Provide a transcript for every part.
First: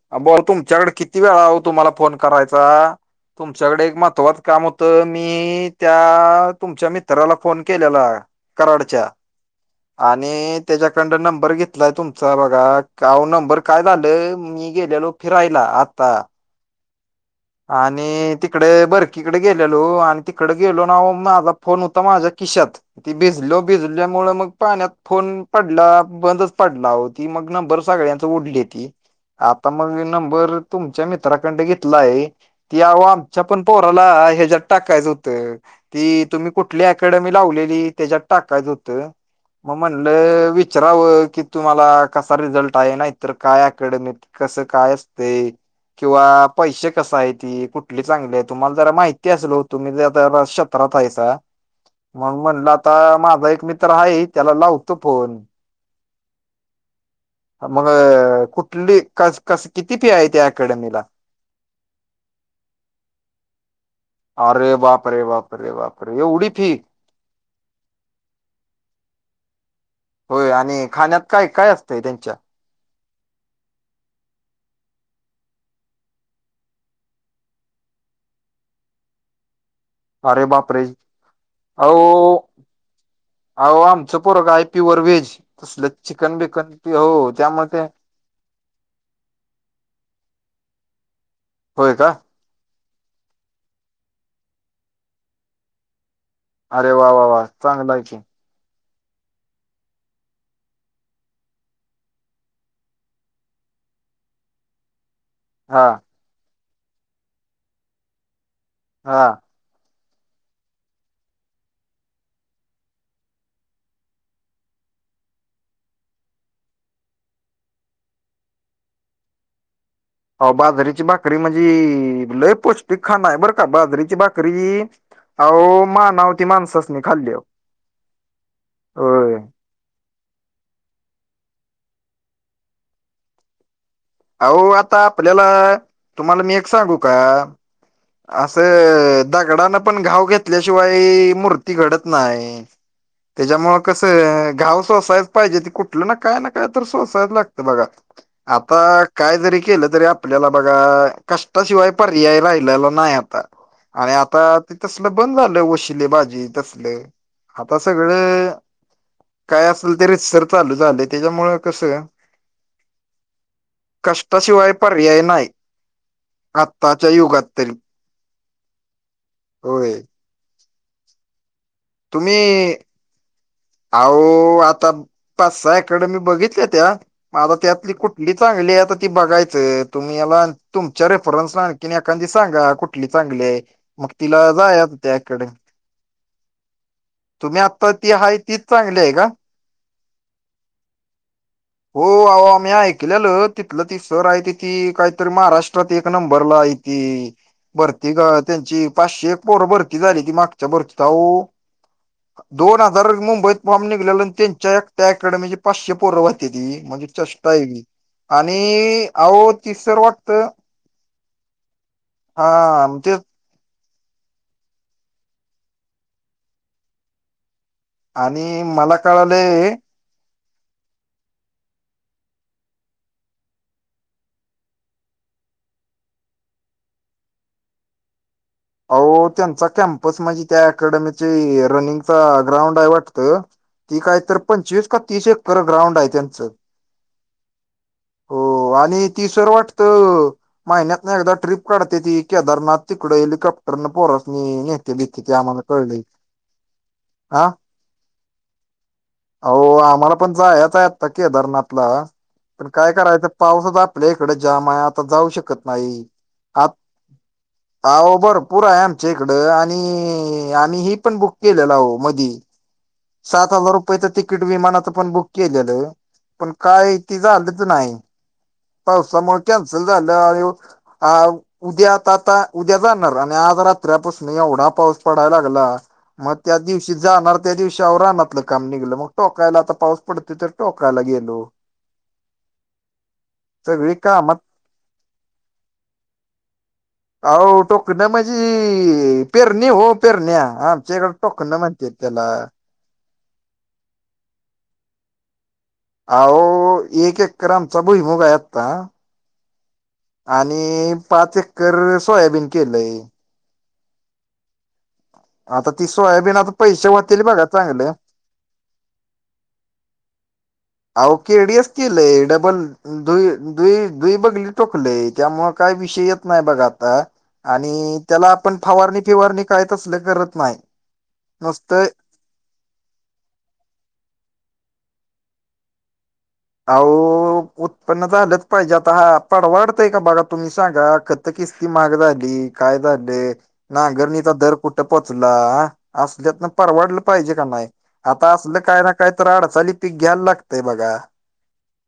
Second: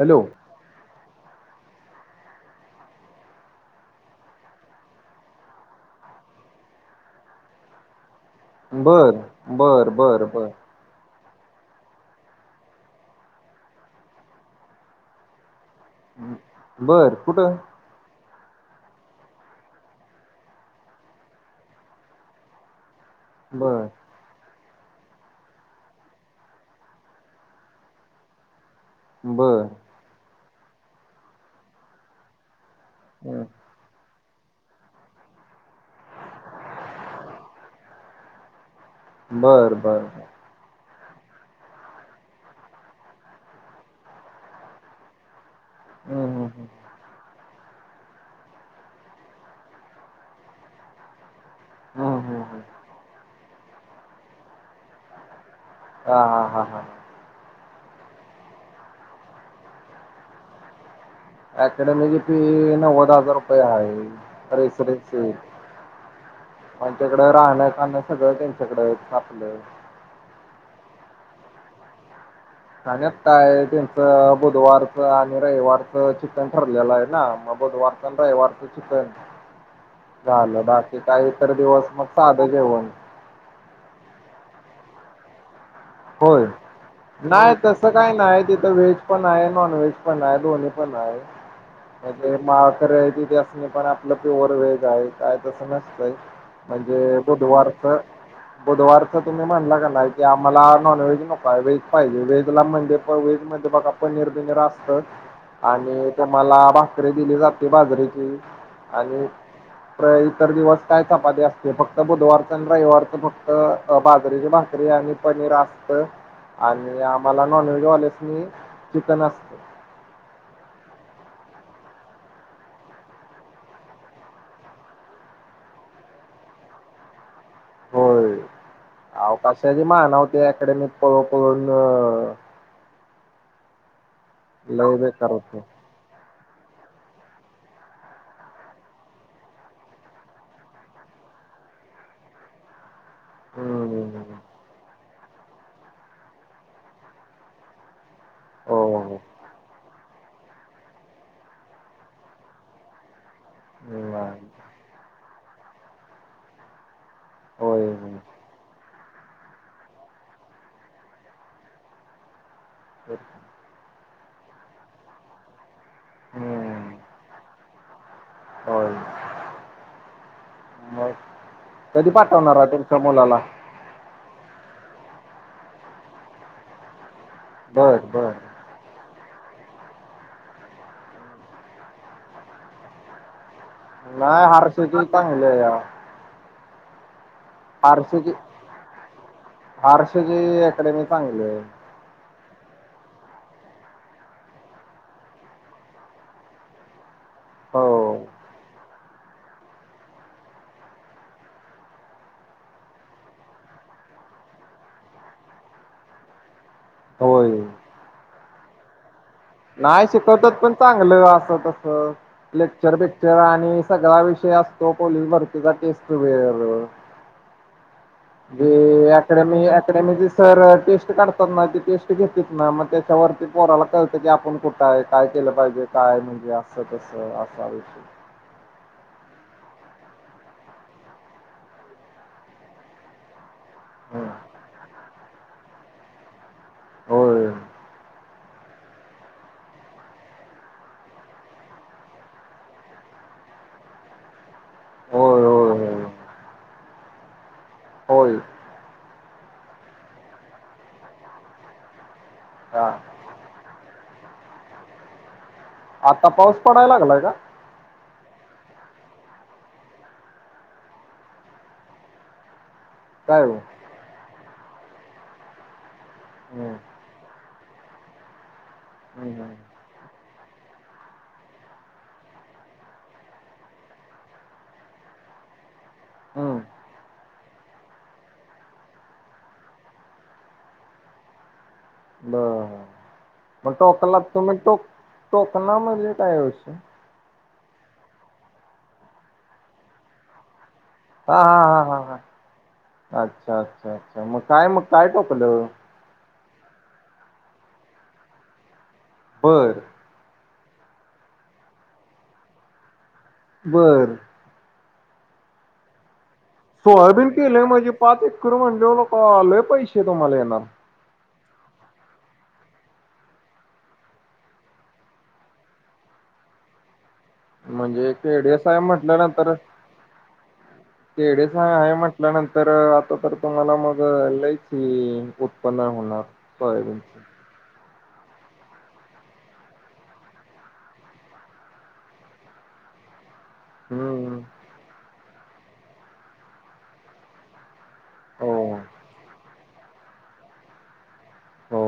Hello बोल तुमच्याकडे किती वेळा तुम्हाला फोन करायचा. तुमच्याकडे एक महत्त्वाचं काम होतं मी त्या तुमच्या मित्राला फोन केलेला. कराडच्या बरं. आणि. त्याच्याकडड नंबर घेतलाय तुमचा बघा का नंबर काय झालं मी गेलेलो फिरायला आता बर कुठं. आणि तिकडे बरकी कडे गेलेलो आणि तिकडे गेलो ना माझा फोन होता माझ्या किशात ती भिजलो बर भिजलो. मु मग पाण्यात फोन पडला बंदच पडला होती मग नंबर सगळ्यांच उडली त. बर आता मग नंबर तुमच्या मित्राकडे घेतला आहे ती आमच्या हं. पण पोराला ह्याच्या्यात टाकायचं होतं. ती तुम्ही कुठली अकडमी लावलेली त्याच्यात टाकायच होत बर मग बर हं, म्हणलंच विचारवं की तुम्हाला कसा रिझल्ट आहे ना इतर काय अकॅडमीत. कस काय असते किंवा हं, हं. पैश कस आहे ती कुठली चांगली आहे तुम्हाला जरा माहिती असलो तुम्ही ज शत्रात हायसा. हं, मग हं, हं. म्हणलं आता माझा एक मित्र आहे त्याला लावतो फोन. हा हा हा हा. मग कुठली क कस किती फी आहे या अकॅडमीला. अकॅडमीची फी नव्वद हजार रुपये आहे. अरे बापरे रेसिडेन्सी बापरे बापरे येवडी फी. त्यांच्याकड राहणं खाणं सगळं त्यांच्याकडे आपलं. होय आणि खाण्यात काय काय असतंय त्यांच्या खाण्यात काय त्यांचं बुधवारचं आणि रविवारचं चिकन ठरलेलं आहे ना मग बुधवार रविवारचं चिकन अरे झालं बापरे बाकी काहीतर दिवस मग अहो साध जेवण. अहो आमचं पोरग आहे प्युअरव्हेज. होय नाही तसं काही नाही तिथं व्हेज. पण आहे नॉन व्हेज पण आहे दोनी पण होय का आहे. माहा खरे आहे तिथे असणे पण आपलं प्युअर व्हेज आहे काय तसं नसतंय. अरे म्हणजे वा वा वा बुधवारच चांगला आहे की बुधवारच तुम्ही म्हणलं की नाही आम्हाला. नॉन व्हेज नको व्हेज पाहिजे व्हेजला म्हणे व्हेज म्हणजे बघा पनीर बिनीर असतं. हा आणि ते मला भाकरी दिली जाते बाजरीेची आणि.. [unintelligible] [inaudible] इतर दिवस काय चपाती असते फक्त बुधवारचं आणि रविवारचं फक्त बाजरीची भाकरी आणि.. पनीर असत आणि आम्हाला नॉनव्हेज वाल्यांसनी चिकन असतं. हो बाजरीची भाकरी म्हणजे लय पौष्टिकखाना आहे बरं का बाजरीची भाकरी. अहो मानाव ती माणसासनी खाल्लयावर. होय, अवकाशाची मानवते अकॅडमीत पळून पळून आओ लय आता बेकार आपल्याला, होते तुम्हाला मी एक सांगू का? असं दगडानं पण घाव घेतल्याशिवाय मूर्ती घडत नाही. त्याच्यामुळे हम्म. कसं घावसा आहे. पाहिजे ते कुठलं ना काय ना काय तर सोसायला लागतं बघा. आता हो हो काय जरी केलं तरी आपल्याला बघा, कष्टाशिवाय पर्याय राहिलेला नाही आता. आणि नाही. आता ते तसल बंद झालं वशिलेबाजी तसलं आता होय सगळं सगळं काय असल रीतसर चालू झालंय, त्याच्यामुळे कसं बर. कष्टाशिवाय पर्याय नाय, हम्म. आत्ताच्या युगात तरी. होय. होय. मग कधी पाठवणारा तुम्ही तुमच्या मुलाला? अहो आता पाच सहा अकॅडमी बघितल्यात्या आता त्यातली बर बर कुठली चांगली आहे आता किती बघायचं तुम्ही याला तुमच्या रेफरन्सनं आणखी एखादी सांगा, कुठली चांगली आहे. मग नाही तिला जायचं हारशेची त्या चांगली अकॅडमीत. आहे तुम्ही आता ती हाय आरसेजी अकॅडमी चांगली हाय. हो आओ आम्ही ऐकलेलं, तिथलं ती सर आहेती ती काहीतरी महाराष्ट्रात एक नंबरला हाय. की हो भरती कवा त्यांची पाचशे एक पोर भरती झाली ती मागच्या भरतीत, अहो दोन हजार मुं बईत निघल्यालं आणि त्यांच्या एकट्या अकॅडमीचे पाचशे पोर वाहतेती. म्हणजे चेष्टा हाय होय. आणि आओ नाही शिकवतात पण चांगलं, असं तस लेक्चर हा ते बेक्चर आणि सगळा विषय असतो पोलीस भरतीचा. टेस्ट वेळेवर आणि जे मला अकॅडमी कळालंय अकॅडमीचे सर जे टेस्ट काढतात ना, ती टेस्ट घेत्यात ना, मग त्याच्यावरती पोराला कळ तं की आपण कुठं हाय, काय केलं पाहिजे? काय म्हणजे असं तस असं असं अहो त्यांचा कॅम्पस म्हंजे त्या अकॅडमीची रनिंगचा ग्राउंड आहे वाटतं. ती काय तर पंचवीस का तीस एकर ग्राउंड आहे त्यांचं. होय. हो आणि ती सर वाटतं महिन्यातनं एकदा ट्रिप काढत्याती, केदारनाथ तिकडं हेलिकॉप् टरनी पोरासनी नेत्याली तेबी होय आम्हाला होय कळलय. होय होय. आहो आम्हालापण जायचं हाय आता केदारनाथला पण हा काय करायचं पाऊसच आपल्या इकडे जाम हे, आता जाऊ शकत नाही. आता पाऊस आ पडायला लागलाय का आओ भर पुर आहे आमच्या इकडं आणि आम्हीही पण बुक केलेलं आहो मधी काय सात हो हजार रुपयच तिकीट विमानाचं पण बुक केलेलं. पण हम्म काय ते झालंच नाय. हम्म पावसामुळे हम्म कॅन्सल झालं [unintelligible] उद्या आता आता उद्या जाणार आणि आज रात्रीपासून एवढा पाऊस पडाय लागला मग त्या हम्म दिवशी जाणार त्यादिवशी आओ राहनातलं काम निघलं. मग टोकायला आता पाऊस पडतोय तर टोकायला गेलो. बर मग सगळी टोकलात. कामात तुम्ही टोक टोकणा म्हणजे काय हा विषय? आओ टोकण्या म्हणजी पेरणी हो पेरण्या. आमच्या इकडं हा टोकण हा म्हणत्यात हा हा त्याला. अच्छा अच्छा अच्छा, मग काय मग काय टोकलं? आओ एक एक्कर आमचा भुईमूग हाय आता. बरं. आणि पाच एकर सोयाबीन केलंय. बरं.. आता ती सोयाबीन आता पैसे व्हतील बघा चांगलं. [unintelligible] म्हणाल्यावर लेका लय पैसे तुम्हाला येणार. अहो केडीएस केलंय. डबल द दु दुई बघली टोकलय त्यामुळे काय विषय येत नाही बघ आता आणि म्हणजे त्याला आपण केडीएस आहे फवारणी फिवारणी म्हटल्यानंतर काय तसले करत नाही नुसतं आपल्यानंतर आता तर तुम्हाला मग एल आई उत्पन्न होणार आऊ सोयाबीनच उत्पन्न झालंच पाहिजे आता हा पड वाढतंय का बघा तुम्ही सांगा खत किस्ती महाग झाली. कायदा नाही [inaudible] नांगरनीचा हम्म दर कुठं पोचला असल्यातन परवाडलं पाहिजे का नाही. आता असलं हो काय ना काय तर अडचाली पीक घ्यायला लागते बघा. हो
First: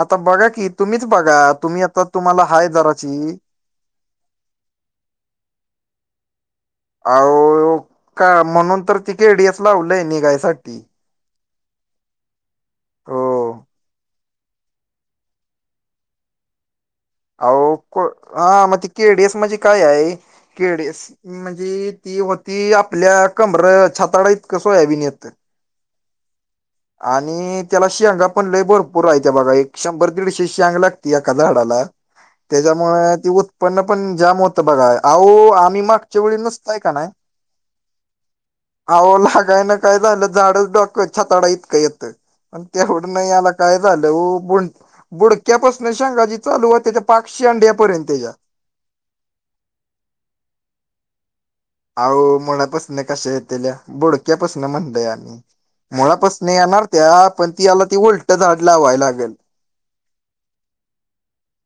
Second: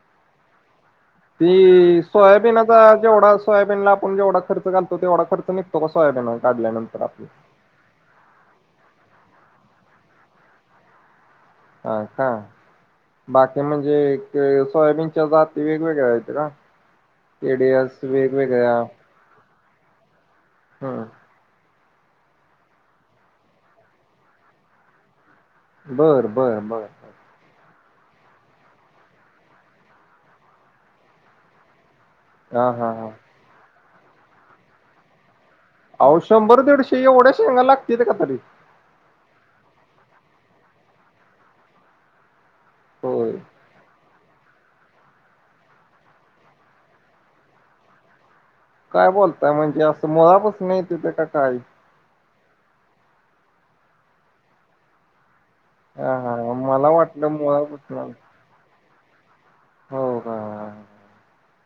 आता बघा की तुम्हीच बघा तुम्ही ती आता तुम्हाला हाय सोयाबीनचा जेवढा जराची सोयाबीनला आपण जेवढ खर्च घालतो तेवढा खर्च निघतो का सोयाबिन काढल्यांतर अह का म्हणून तर तिकेडीएस लावलंय निघायसाठी हा का हो बाकी म्हणजे सोयाबीनच्या जाती वेगवेगळ्या आहेत का? अह एडीएस हा वेगवेगळ्या मग ते केडीएस म्हजे काय आहे केडीएस हम्म. म्हणजे ती होती आपल्या कमर छाताळा इतकं सोयाबीन येतं. बरं बर बरं आणि त्याला शेंगा पण लय भरपूर आहे त्या बघा एक शंभर दीडशे शेंग लागते एका झाडाला हा हा हा त्याच्यामुळे ती उत्पन्न पण जाम होतं बघा अह आम्ही अव मागच्या वेळी शंभर नुसताय दीडशे एवढ्या शेगा लागतील ते का तरी आव लागायला काय ना काय झालं झाड डाकछातडा इतक येतं पण तेवढं नाही होय आला. काय झालं हो बु बुडक्यापासून शेंग जी चालू हो त्याच्या पाक शेंड्या पर्यंतच्या काय बोलताय म्हणजे असं मुळापासन येताती का काय? अहो मुळापासून कशा येतल्या बोडक्यापासून म्हणतय आम्ही हा मुळापासना हा ही येणार मला त्या वाटलं पण ती आला ती मुळापासून आलं. उलट झाड लावाय लागेल. हो का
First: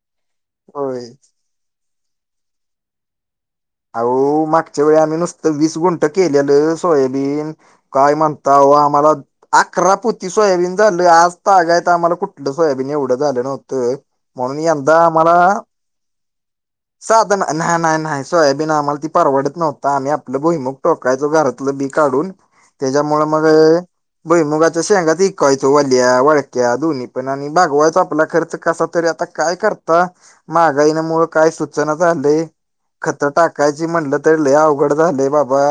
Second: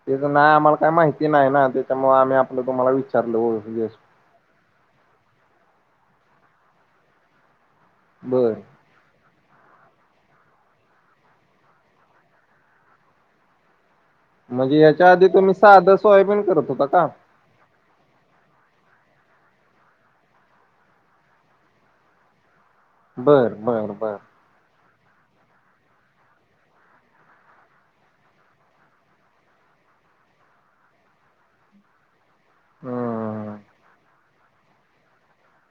तेच नाही आम्हाला काय होय माहिती नाही ना, त्यामुळे आम्ही आपलं तुम्हाला विचारलं हो, अहो मागच्या वेळी आम्ही नुसतं वीस गुंठ केलेलं सोयाबीन काय बर म्हणता ओ मला अकरापोती सोयाबीन झालं आज तगाय तर आम्हाला कुठलं सोयाबीन एवढं झालं नव्हतं. म्हणून म्हणजे यंदा याच्या आधी आम्हाला तुम्ही साधं सोयाबीन करत होता का? साधन नाही नाही सोयाबीन आम्हाला ती परवडत नव्हता आम्ही आपलं भोईमुग टोकायचो घरातलं बी काढून त्याच्यामुळे मग बर बर बर भुईमूग शेंगा चा विकायचा वल्या वळक्या दोन्ही पण आणि बगवायचो आपला खर्च कसा तरी आता काय करता महागाई मुळ काय सूचना झालय. खत हम्म टाकायची म्हणलं तर लय अवघड झालय बाबा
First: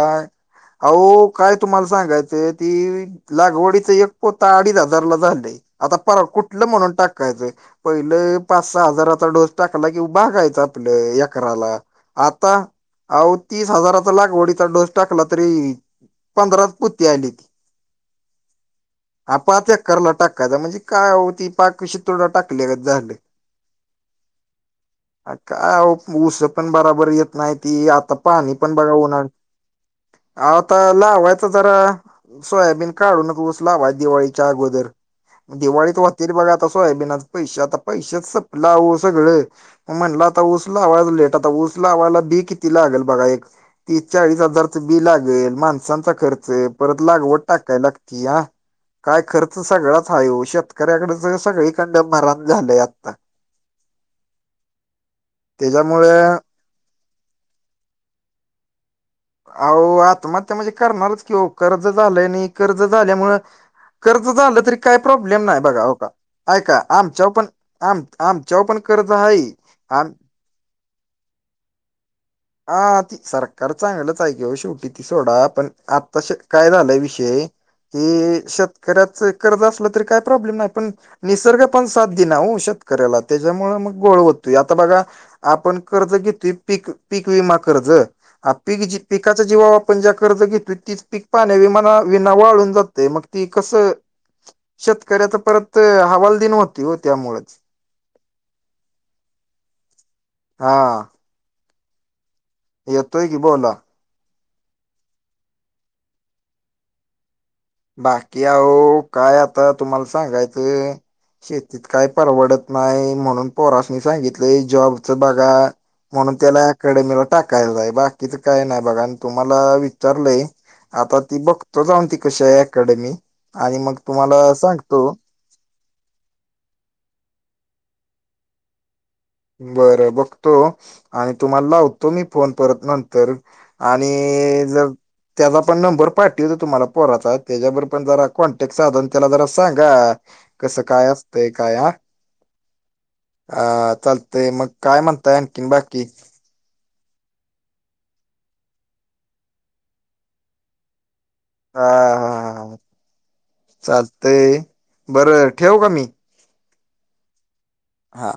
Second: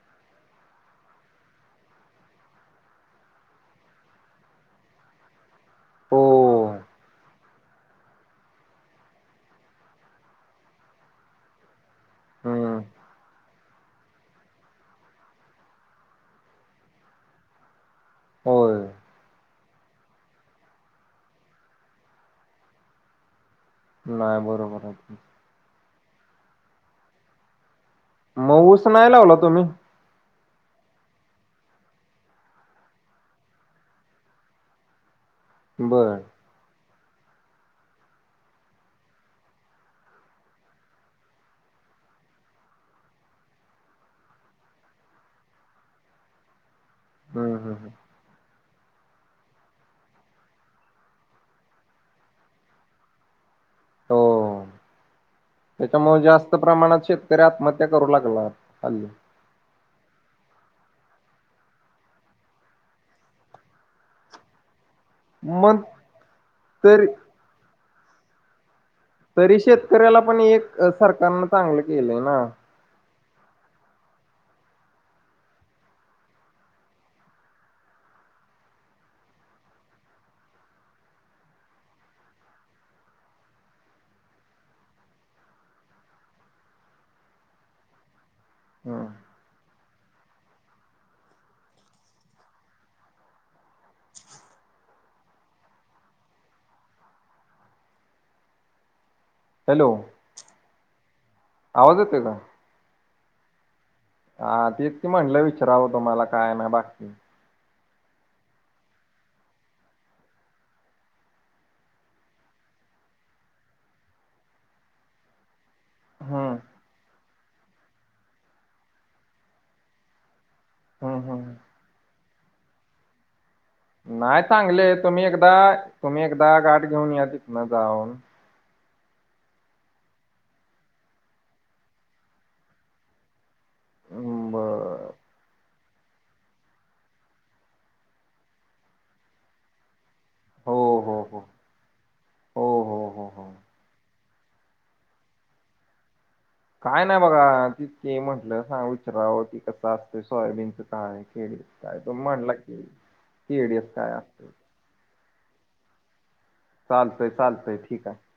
अहो काय तुम्हाला सांगायचंय ती लागवडीच एक पोता अडीच हजारला झालंय आता हो पर कुठलं म्हणून टाकायचं.. पहिले पाच सहा हजाराचा डोस टाकला की भागायचं आपलं एकराला आता हम्म आ तीस हजाराचा लागवडीचा डोस टाकला तरी पंधरा पोती आली ती होय. हा पाच एकरला टाकायचा म्हणजे काय हो ती पाक शितोडा टाकल्यागत झालं. नाही बरोबर आहे त काय ऊस पण बराबर येत नाही ती आता पाणी मग पण ऊस बघा नाही न लावला तुम्ही आता लावायच तर सोयाबीन काढूनचस लावायच दिवाळीच्या अगोदर दिवाळीत बर वतेरी बघा त सोयाबीनाच पैसे आता पैसेच सपल आहो सगळ म्हणलं आता ऊस लावायचा लेट आता ऊस लावायला बी किती लागेल बघा एक तीस चाळीस हजारचं बी लागेल, माणसांचा खर्च, परत लागवड हम्म हम्म टाकाय हम्म लागतीया. काय खर्च सगळाच हाय हो शेतकऱ्याकडच सगळीकडन मरण झालंय आता हो हो त्याच्यामुळे त्याच्यामुळ जास्त जास्त प्रमाणात शेतकरी आत्महत्या करू लागला हल्ली अहो आत्महत्या म्हणजे करणारच की हो कर्ज झालंय नी कर्ज झाल्यामुंळ कर्ज झालं तरी काय प्रॉब्लेम नाही मग बघा हो का ऐका तरी आमच्यावर पण आम आमच्यावर पण कर्ज हाय आम आपण एक अ सरकारनं चांगलं केलंय ना हा सरकार चांगलंच हाय की ओ शेवटी ती सोडा पण आत्ता शेठ काय झालंय विषय हे शेतकऱ्याच कर्ज असलं तरी काही प्रॉब्लेम नाही, पण निसर्ग पण साथ दिना हो शेतकऱ्याला त्याच्यामुळ मग घोळ होतोय आता बघा. आपण कर्ज घेतोय, पीक पीक विमा कर्ज, पीक जी हम्म. पीक पिकच्या जीवावर आपण ज्या कर्ज घेतो तीच पिक पाण्या विना वाळून जगतयं मग ती कसं शेतकऱ्याच परत हवालदिन होती हो त्यामुळच [unintelligible] हॅलो हा आवाज येतोय का? येतोय की बोला हा तेच की म्हटलं विचारावं तुम्हाला काय नायं बाकी बाकी आहो काय आता तुम्हाला सांगायचं शेतीत काय परवडत नाही म्हणून पोरासनी सांगितलंय जॉबचं बघा. म्हणून हम्म त्याला अकॅडमीला टाकायच आहे, बाकीच काय नाही बघा आणि तुम्हाला विचारलंय हम्म आता ती हम्म. बघतो जाऊन ती कशी आहे अकॅडमी आणि मग नाही तुम्हाला चांगले आहे सांगतो. [inaudible] तुम्ही एकदा गाठ घेऊन या तिथन जाऊन बरं बघतो आणि तुम्हाला लावतो मी फोन परत नंतर आणि जर बर त्यालाच आपण नंबर पाठवीतो तुम्हाला पोराचा त्याच्याबरोबर पण जरा कॉन्टॅक्ट साधून त्याला जरा सांगा हो कसं काय हो हो असतय काय हा, हो हो हो हो. हा चालतय की ते मग काय म्हणताय आणि किन बाकी काय नाही बघा तिच की म्हटलं सांग विचारवं ती कस असतय सोयाबीनच काय केडीएस हा काय तो हा म्हणला हा की केडीएस काय असत चालतंय बरं ठेव का मी चालतय चालतय ठीक आहे. हा